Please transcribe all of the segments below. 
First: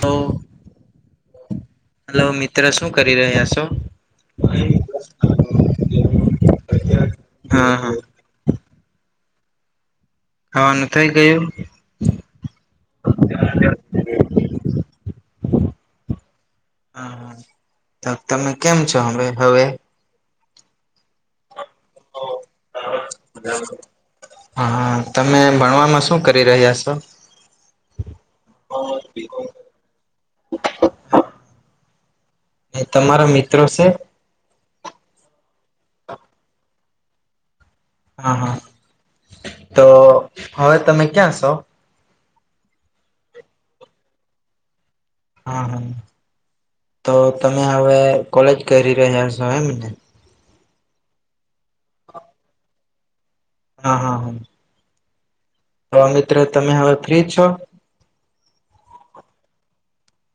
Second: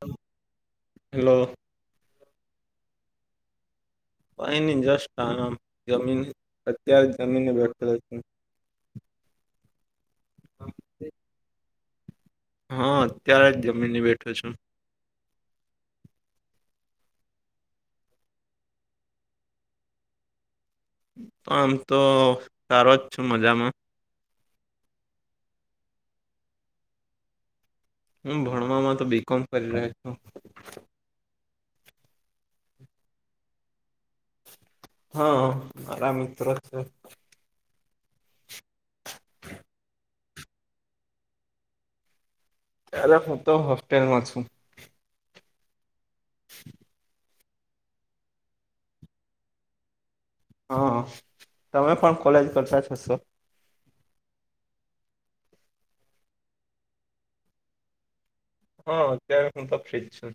તો. Hello. Hello મિત્ર, શું કરી રહ્યા છો? પાહી ની જસ્ટ આનામ જમીન અત્યારે જમીને હા હા બેઠેલ. હવાનું થઇ ગયું. હા, અત્યારે જ જમી બેઠો છું. તો તમે કેમ છો? હવે હવે. આમ તો સારો જ છ મજામાં. હા, તમે ભણવામાં શું કરી રહ્યા છો? હું ભણવામાં તો બી. કોમ કરી રહ્યો છો. તમારા મિત્રો છે. હા મારા મિત્ર છે. હા હા તો હવે તમે ક્યાં છો? અરે હું તો હોસ્ટેલમાં છું. હા હા. [inaudible] તો તમે હવે કોલેજ કરી રહ્યા છો એમને. હ તમે કોણ કોલેજ કરતા જ હશો. હા હા હા. તો મિત્રો તમે હવે ફ્રી છો? હા અત્યારે હું તો ફ્રી જ છું.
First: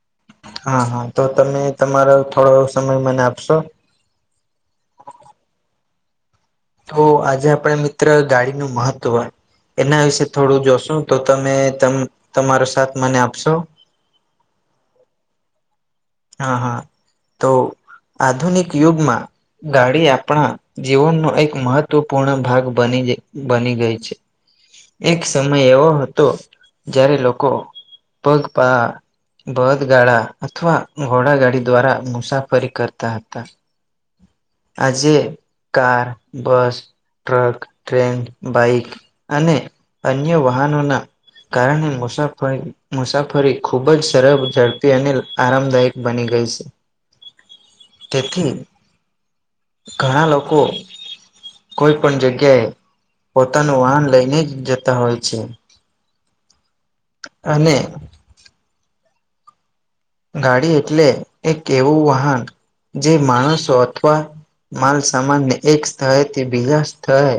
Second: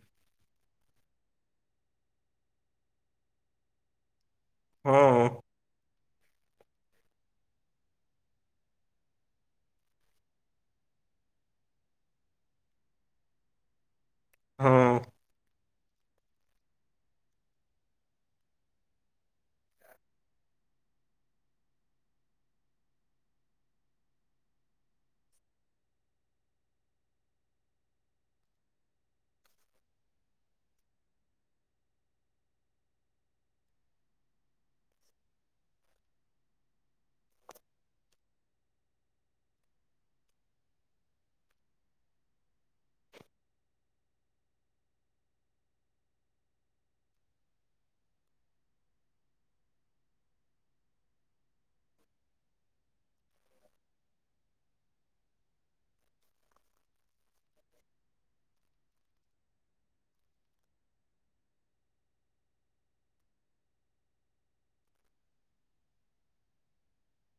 હા હા તો તમે તમારો થોડો સમય મને આપશો. હા. તો આજે આપણે મિત્ર ગાડીનું મહત્વ એના વિશે થોડું જોશો તો તમે તમારો સાથ મને આપશો? હા. હા હા તો આધુનિક યુગમાં ગાડી આપણા જીવનનો એક મહત્વપૂર્ણ ભાગ બની બની ગઈ છે. એક સમય એવો હતો જ્યારે લોકો પગપાળા બળદગાળા અથવા ઘોડાગાડી દ્વારા મુસાફરી કરતા હતા. આજે car bus truck train bike અને અન્ય વાહનોના કારણે મુસાફરી મુસાફરી ખુબ જ સરળ ઝડપી અને આરામદાયક બની ગઈ છે તેથી ઘણા લોકો કોઈ પણ જગ્યાએ પોતાનું વાહન લઈને જ જતા હોય છે. અને ગાડી એટલે એક એવું વાહન જે માણસો અથવા માલ સામાનને એક સ્થળેથી બીજા સ્થળે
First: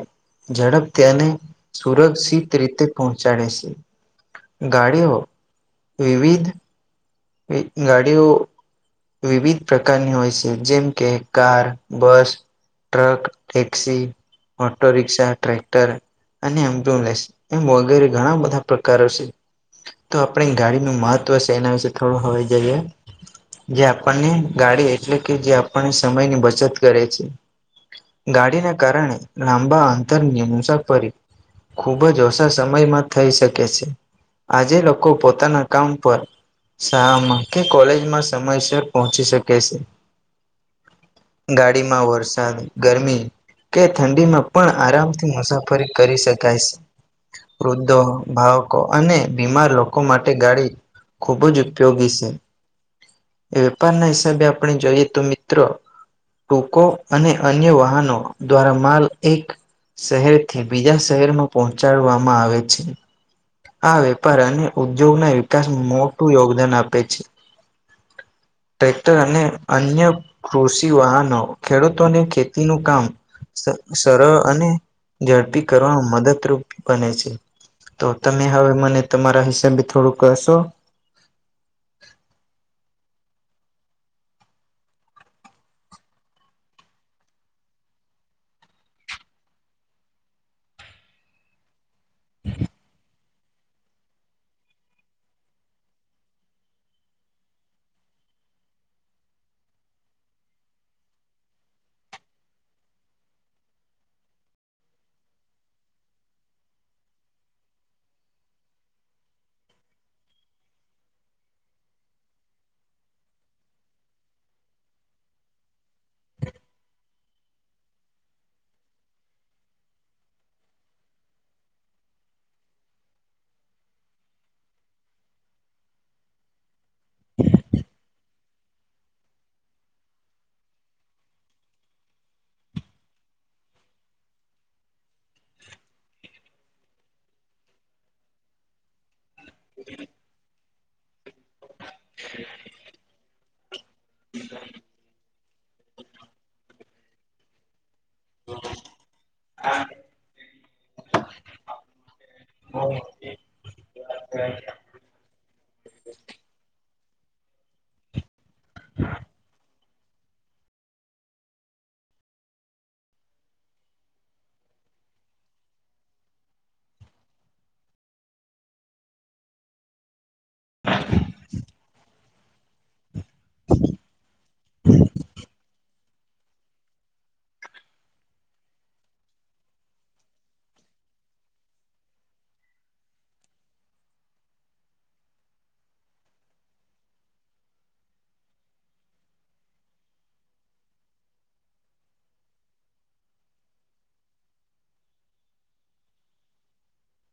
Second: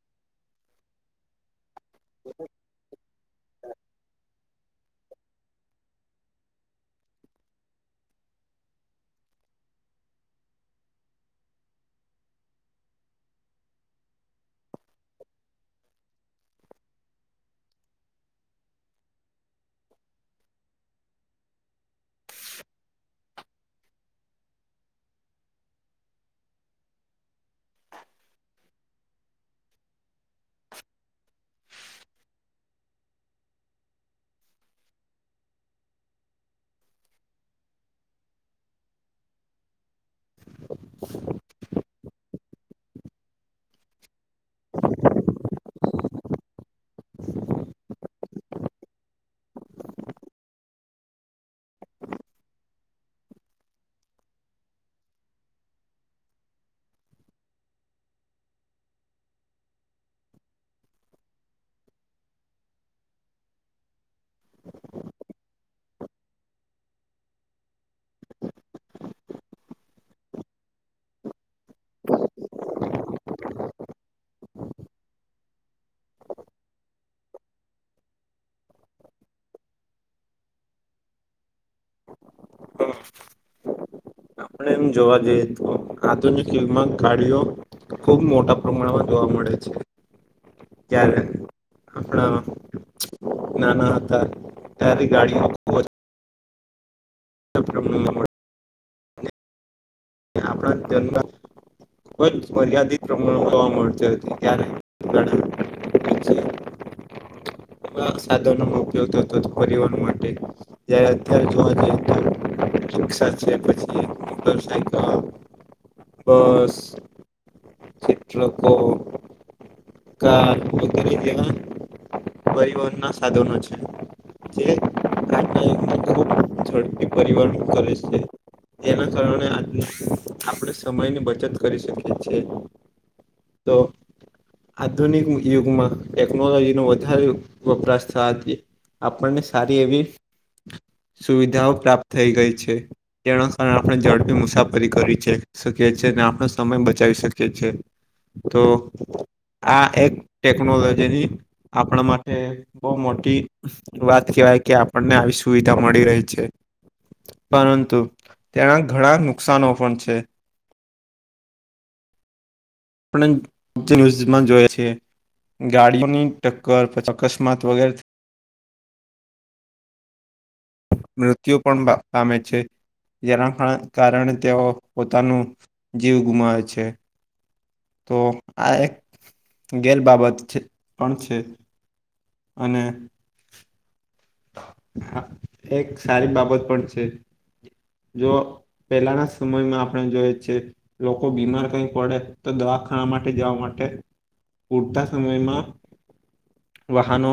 ઝડપ તેને સુરક્ષિત રીતે પહોંચાડે છે ગાડીઓ વિવિધ એ ગાડીઓ વિવિધ પ્રકારની હોય છે જેમ કે car bus truck taxi auto રિક્ષા ટ્રેક્ટર અને [unintelligible] એમ વગેરે ઘણા બધા પ્રકારો છે. તો આપણે ગાડીનું મહત્વ છે એના વિશે થોડું હવે જઈએ. જે આપણને ગાડી એટલે કે જે આપણને સમયની બચત કરે છે. ગાડીને કારણે લાંબા અંતરની મુસાફરી ખુબ જ ઓછા સમયમાં થઈ શકે છે. આજે લોકો પોતાના કામ પર શાળામાં કે કોલેજમાં સમયસર પહોંચી શકે છે. [inaudible] ગાડીમાં વરસાદ ગરમી કે ઠંડીમાં પણ આરામથી મુસાફરી કરી શકાય છે. વૃદ્ધો ભાવકો અને બીમાર લોકો માટે ગાડી ખૂબ જ ઉપયોગી છે. વેપાર ના હિસાબે આપણે જોઈએ તો મિત્રો. ટૂકો અને અન્ય વાહનો દ્વારા માલ એક શહેરથી બીજા શહેરમાં પહોંચાડવામાં આવે છે આ. અને ઉદ્યોગ ના વિકાસ મોટું યોગદાન આપે છે. ટ્રેક્ટર અને અન્ય કૃષિ વાહનો ખેડૂતોને ખેતીનું કામ. સરળ અને ઝડપી કરવાવામાં મદદરૂપ બને છે. તો તમે હવે મને તમારા હિસાબે થોડું કહશો? [unintelligible] આપણે એમ જોવા જઈએ તો, આધુનિકમાં યુગ માં ગાડીઓ ખુબ મોટા પ્રમાણમાં જોવા મળે છે. ત્યારે આપણા ખૂબ નાના હતા, ત્યારે ગાડીઓ ખૂબ [unintelligible] આપણા જ [unintelligible] ખૂબ જ મર્યાદિત પ્રમાણ માં જોવા મળતી હતી ત્યારે. સાધનો ઉપયોગ થતો. જ્યારે અત્યારે જોવા જઈએ તો શિક્ષા છે, પછી મુઘલ સાહિત્ય. બસ. ચિત્ર તો. વા પરિવહન પરિવહન ના સાધનો છે. જે ખૂબ ઝડપી પરિવર્તન કરે છે. એના કારણે આપણે સમયની બચત કરી શકીએ છીએ. તો. આધુનિક યુગમાં ટેકનોલોજી નો વધારે વપરાશ થાય. આપણને સારી એવી સુવિધાઓ પ્રાપ્ત થઈ ગઈ છે. તેના કારણે આપણે ઝડપી મુસાફરી કરી શકીએ છીએ, અને આપનો સમય બચાવી શકીએ છીએ. તો આ એક ટેકનોલોજીની આપણા માટે બહુ મોટી વાત કેહેવાય કે, આપણને આવી સુવિધા મળી રહી છે. પરંતુ તેના ઘણા નુકસાનો પણ છે. આપણે ન્યૂઝમાં જોએ છે, ગાડીઓની ટક્કર પછી અકસ્માત વગે મૃત્યુ પણ પામે છે. જેના કારણે તેઓ પોતાનું જીવ ગુમાવે છે. તો આ એક ગેર બાબત છે, પણ છે. અને. હા, એક સારી બાબત પણ છે. જો પહેલાના સમયમાં આપણે જોઈએ છેએ. લોકો બીમાર કઈ પડે, તો દવાખાવા માટે જવા માટે. પૂરતા સમયમાં. વાહનો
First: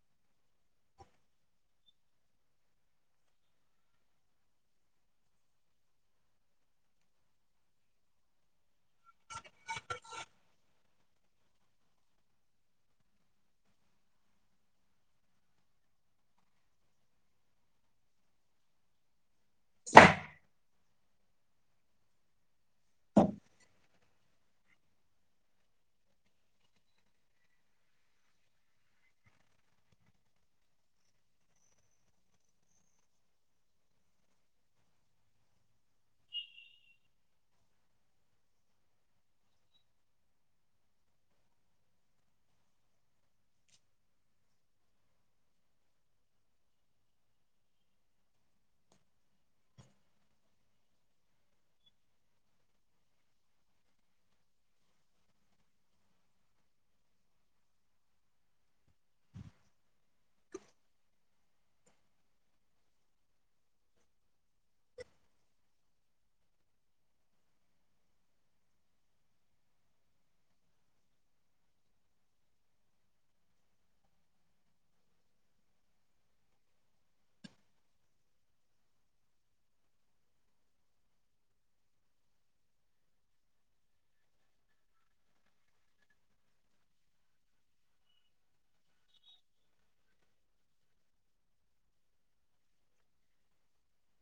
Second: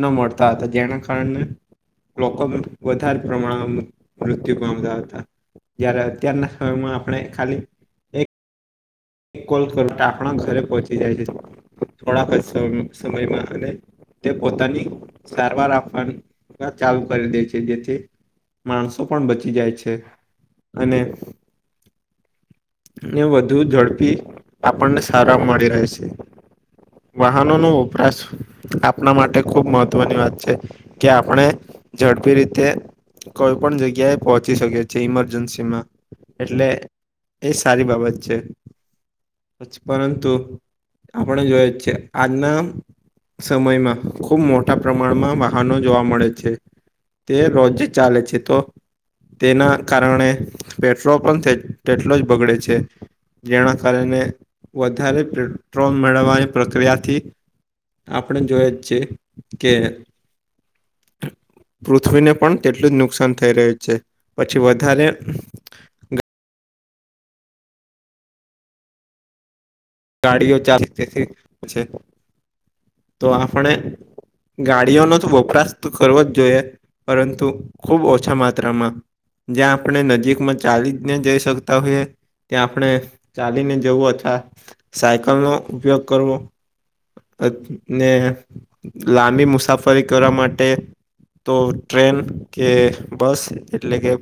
ન મળતા હતા, જેના કારણે લોકો વધારે પ્રમાણમાં મૃત્યુ મ હતા, જ્યારે અત્યારના સમયમાં આપણે ખાલી એક કોલ ખરું, ટાકણા ઘરે પહોંચી જાય છે, થોડાક જ સમયમાં અને તે પોતાની સારવાર આપવાની ચાલુ કરી દે છે, જેથી માણસો પણ બચી જાય છે, અને ને વધુ ઝડપી આપણને સારવાર મળી રહે છે. વાહનો નો વપરાશ આપણા માટે ખુબ મહત્વની વાત છે. કે આપણે ઝડપી રીતે કોઈ પણ જગ્યાએ પહોંચી શકે છે ઇમરજન્સી માં એટલે એ સારી બાબત છે પરંતુ આપણે જોય જ છે આજના સમયમાં ખુબ મોટા પ્રમાણમાં વાહનો જોવા મળે છે. તે રોજે ચાલે છે તો તેના કારણે પેટ્રોલ પણ તેટ તેટલો જ બગડે છે જેના કારણે વધારે પેટ્રોલ મેળવવાની પ્રક્રિયાથી આપણે જોય જ છીએ કે પૃથ્વીને પણ તેટલું જ નુકસાન થઈ રહ્યું છે પછી વધારે અ ગાડીઓ ચાલતી તી છે આપણે ગાડીઓનો તો વપરાશ તો કરવો જ જોઈએ પરંતુ ખુબ ઓછા માત્રામાં જ્યાં આપણે નજીકમાં ચાલી ને જઈ શકતા હોઈએ ત્યાં આપણે ચાલીને જવું અથવા સાયકલનો ઉપયોગ કરવો અ ને લાંબી મુસાફરી કરવા માટે તો ટ્રેન કે બસ એટલે કે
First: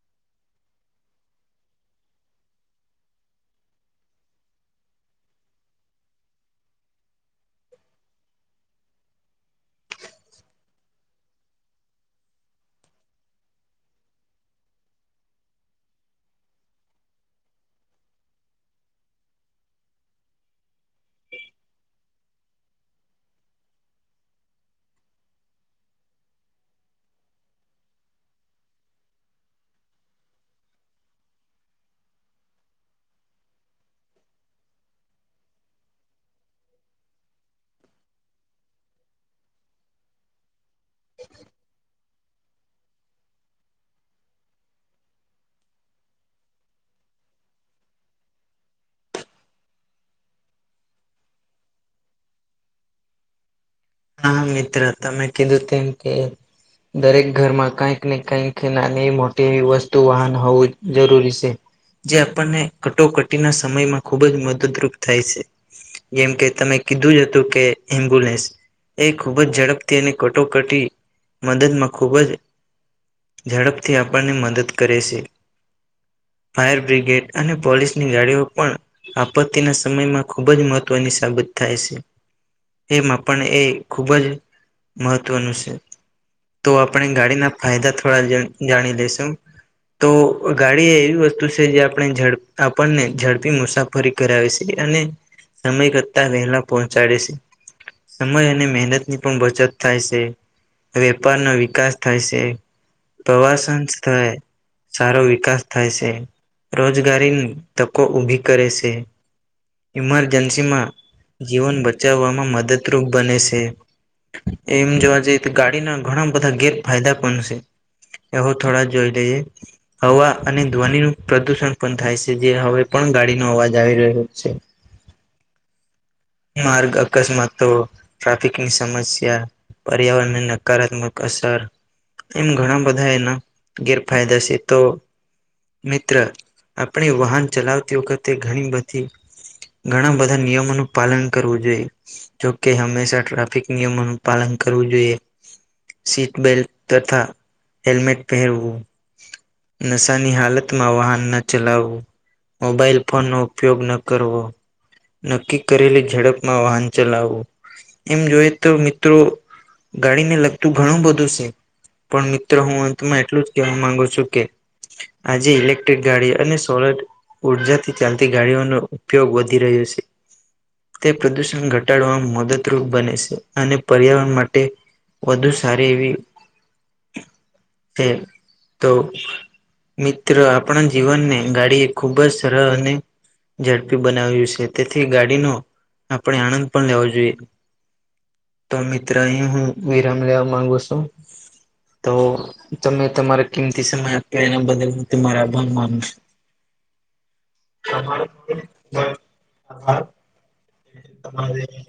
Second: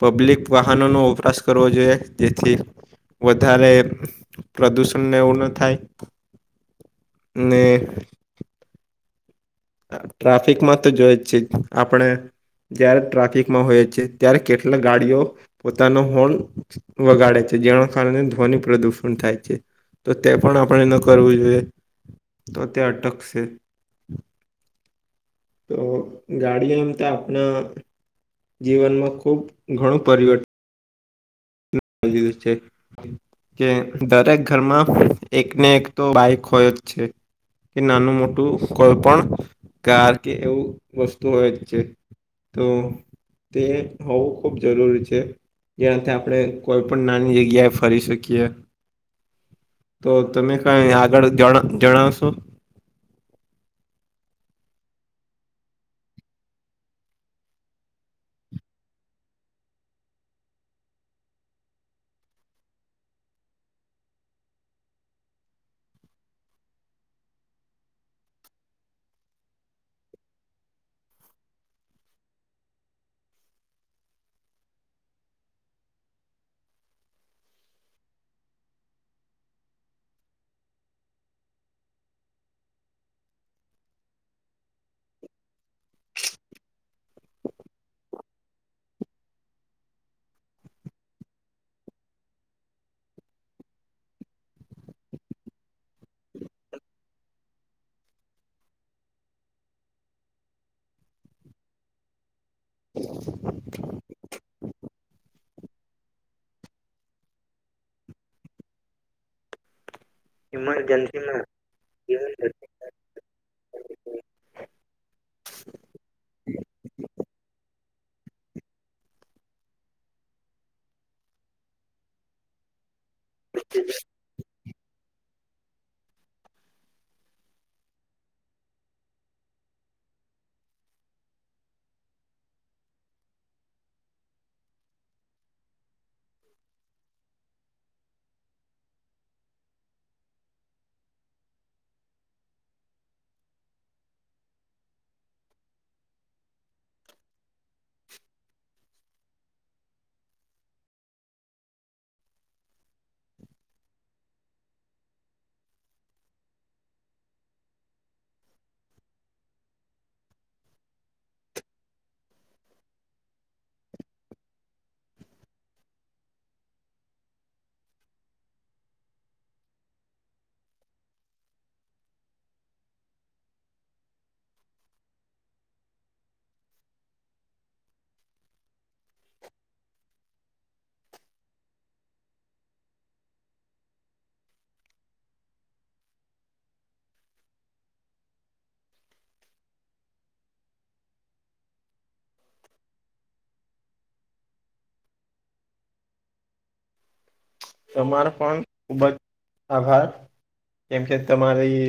પબ્લિક વાહનો નો વપરાશ કરવો જોઈએ જેથી વધારે પ્રદૂષણ ન થાય અને ટ્રાફિકમાં તો જોઈ જ છે આપણે જ્યારે ટ્રાફિકમાં હોય છે ત્યારે કેટલા ગાડીઓ પોતાનો હોન વગાડે છે જેના કારણે ધ્વનિ પ્રદુષણ થાય છે. તો તે પણ આપણે ન કરવું જોઈએ તો તે અટકશે તો ગાડી એમ તો આપણા જીવનમાં ખુબ ઘણું પરિવર્તન [unintelligible] કે દરેક ઘરમાં એકને એક તો બાઈક હોય જ છે. કે નાનું મોટું કોઈ પણ કાર કે એવું વસ્તુ હોય જ છે તો તે હોવું ખૂબ જરૂરી છે જેનાથી આપણે કોઈ પણ નાની જગ્યાએ ફરી શકીએ તો તમે કંઈ આગળ જણ જણાવશો હા મિત્ર તમે કીધું તેમ કે દરેક ઘરમાં કંઈક ને કઈક નાની મોટી વસ્તુ વાહન હોવું જરૂરી છે. જે આપણને કટોકટીના સમયમાં ખુબ જ મદદરૂપ થાય છે. જેમ કે તમે કીધું જ હતું કે એમ્બ્યુલન્સ એ ખૂબ જ ઝડપથી અને કટોકટી મદદમાં ખૂબ જ ઝડપથી આપણને મદદ કરે છે. ફાયર બ્રિગેડ અને પોલીસની ગાડીઓ પણ આપત્તિના સમયમાં ખૂબ જ મહત્વની સાબિત થાય છે એમાં પણ એ ખુબ જ મહત્વનું છે. તો આપણે ગાડીના ફાયદા થોડા જા જાણી લેશું તો ગાડી એવી વસ્તુ છે જે આપણેડ આપણને ઝડપી મુસાફરી ફરી કરાવે છે અને સમય કરતા વહેલા પહોંચાડે છે સમય અને મહેનત ની પણ બચત થાય છે વેપારનો વિકાસ થાય છે પ્રવાસન સ્થળે સારો વિકાસ થાય છે રોજગારીની તકો ઊભી કરે છે. ઇમરજન્સીમાં ઇમરજન્સીમાં જીવન બચાવવામાં મદદરૂપ બને છે. એમ જોવા જઈ તો ગાડીના ઘણા બધા ગેરફાયદા પણ છે. એહો થોડા જોઈ લઈએ. હવા અને ધ્વનિનું પ્રદુષણ પણ થાય છે, જે હવે પણ ગાડીનો અવાજ આવી રહ્યો છે. માર્ગ અકસ્માતો, ટ્રાફિક કી સમસ્યા પર્યાવરણ ને, નકારાત્મક અસર એમ ઘણા બધા એના ગેરફાયદા છે, તો મિત્ર, આપણે વાહન ચલાવતી વખતે ઘણી બધી ઘણા બધા નિયમોનું પાલન કરવું જોઈએ, જો કે હંમેશા ટ્ર નિયમોનું પાલન કરવું જોઈએ, સીટ બેલ્ટ તથા હેલ્મેટ પહેરવું, નશા ની હાલતમાં વાહન ન ચલાવવું. મોબાઈલ ફોન નો ઉપયોગ ન કરવો. નક્કી કરેલી ઝડપમાં વાહન ચલાવવું. એમ જોઈ તો મિત્રો, ગાડીને લગતું ઘણું બધું છે. પણ મિત્રો, હું અંતમાં એટલું જ કેહેવા માંગુ છું કે આજે ઇલેક્ટ્રિક ગાડી અને સોલર ઉર્જાથી ચાલતી ગાડીઓનો ઉપયોગ વધી રહ્યો છે. તે પ્રદૂષણ ઘટાડવાવામાં મદદરૂપ. બને છે, અને પર્યાવરણ માટે વધુ સારી એવી હ, તો. મિત્રો, આપણા જીવનને ગાડી એ ખુબ જ સરળ અને ઝડપી બનાવ્યું છે, તેથી ગાડીનો આપણે આનંદ પણ લેવો જોઈએ. તો મિત્ર, અહીં હું વિરામ લેવા માંગુ છું, તો તમે તમારે કિંમતી સમય આપ્યો, એના બદલ હું તે મારા આભાર માનું છું. તમારો પણ ખુબ જ આભાર, કેમ કે તમારે તમારી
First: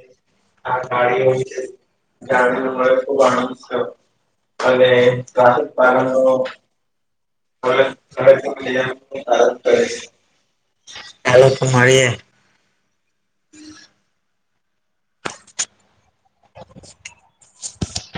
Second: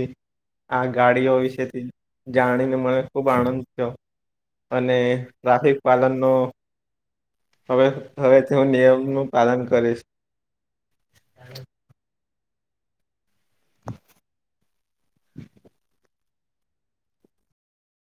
આ ગાડીઓ વિશેથી જાણીને, મને ખુબ આનંદ થયો. અને ટ્રાફિક પાલન નો નિયમનું પાલન કરીશ. હાલરી. [unintelligible] [unintelligible]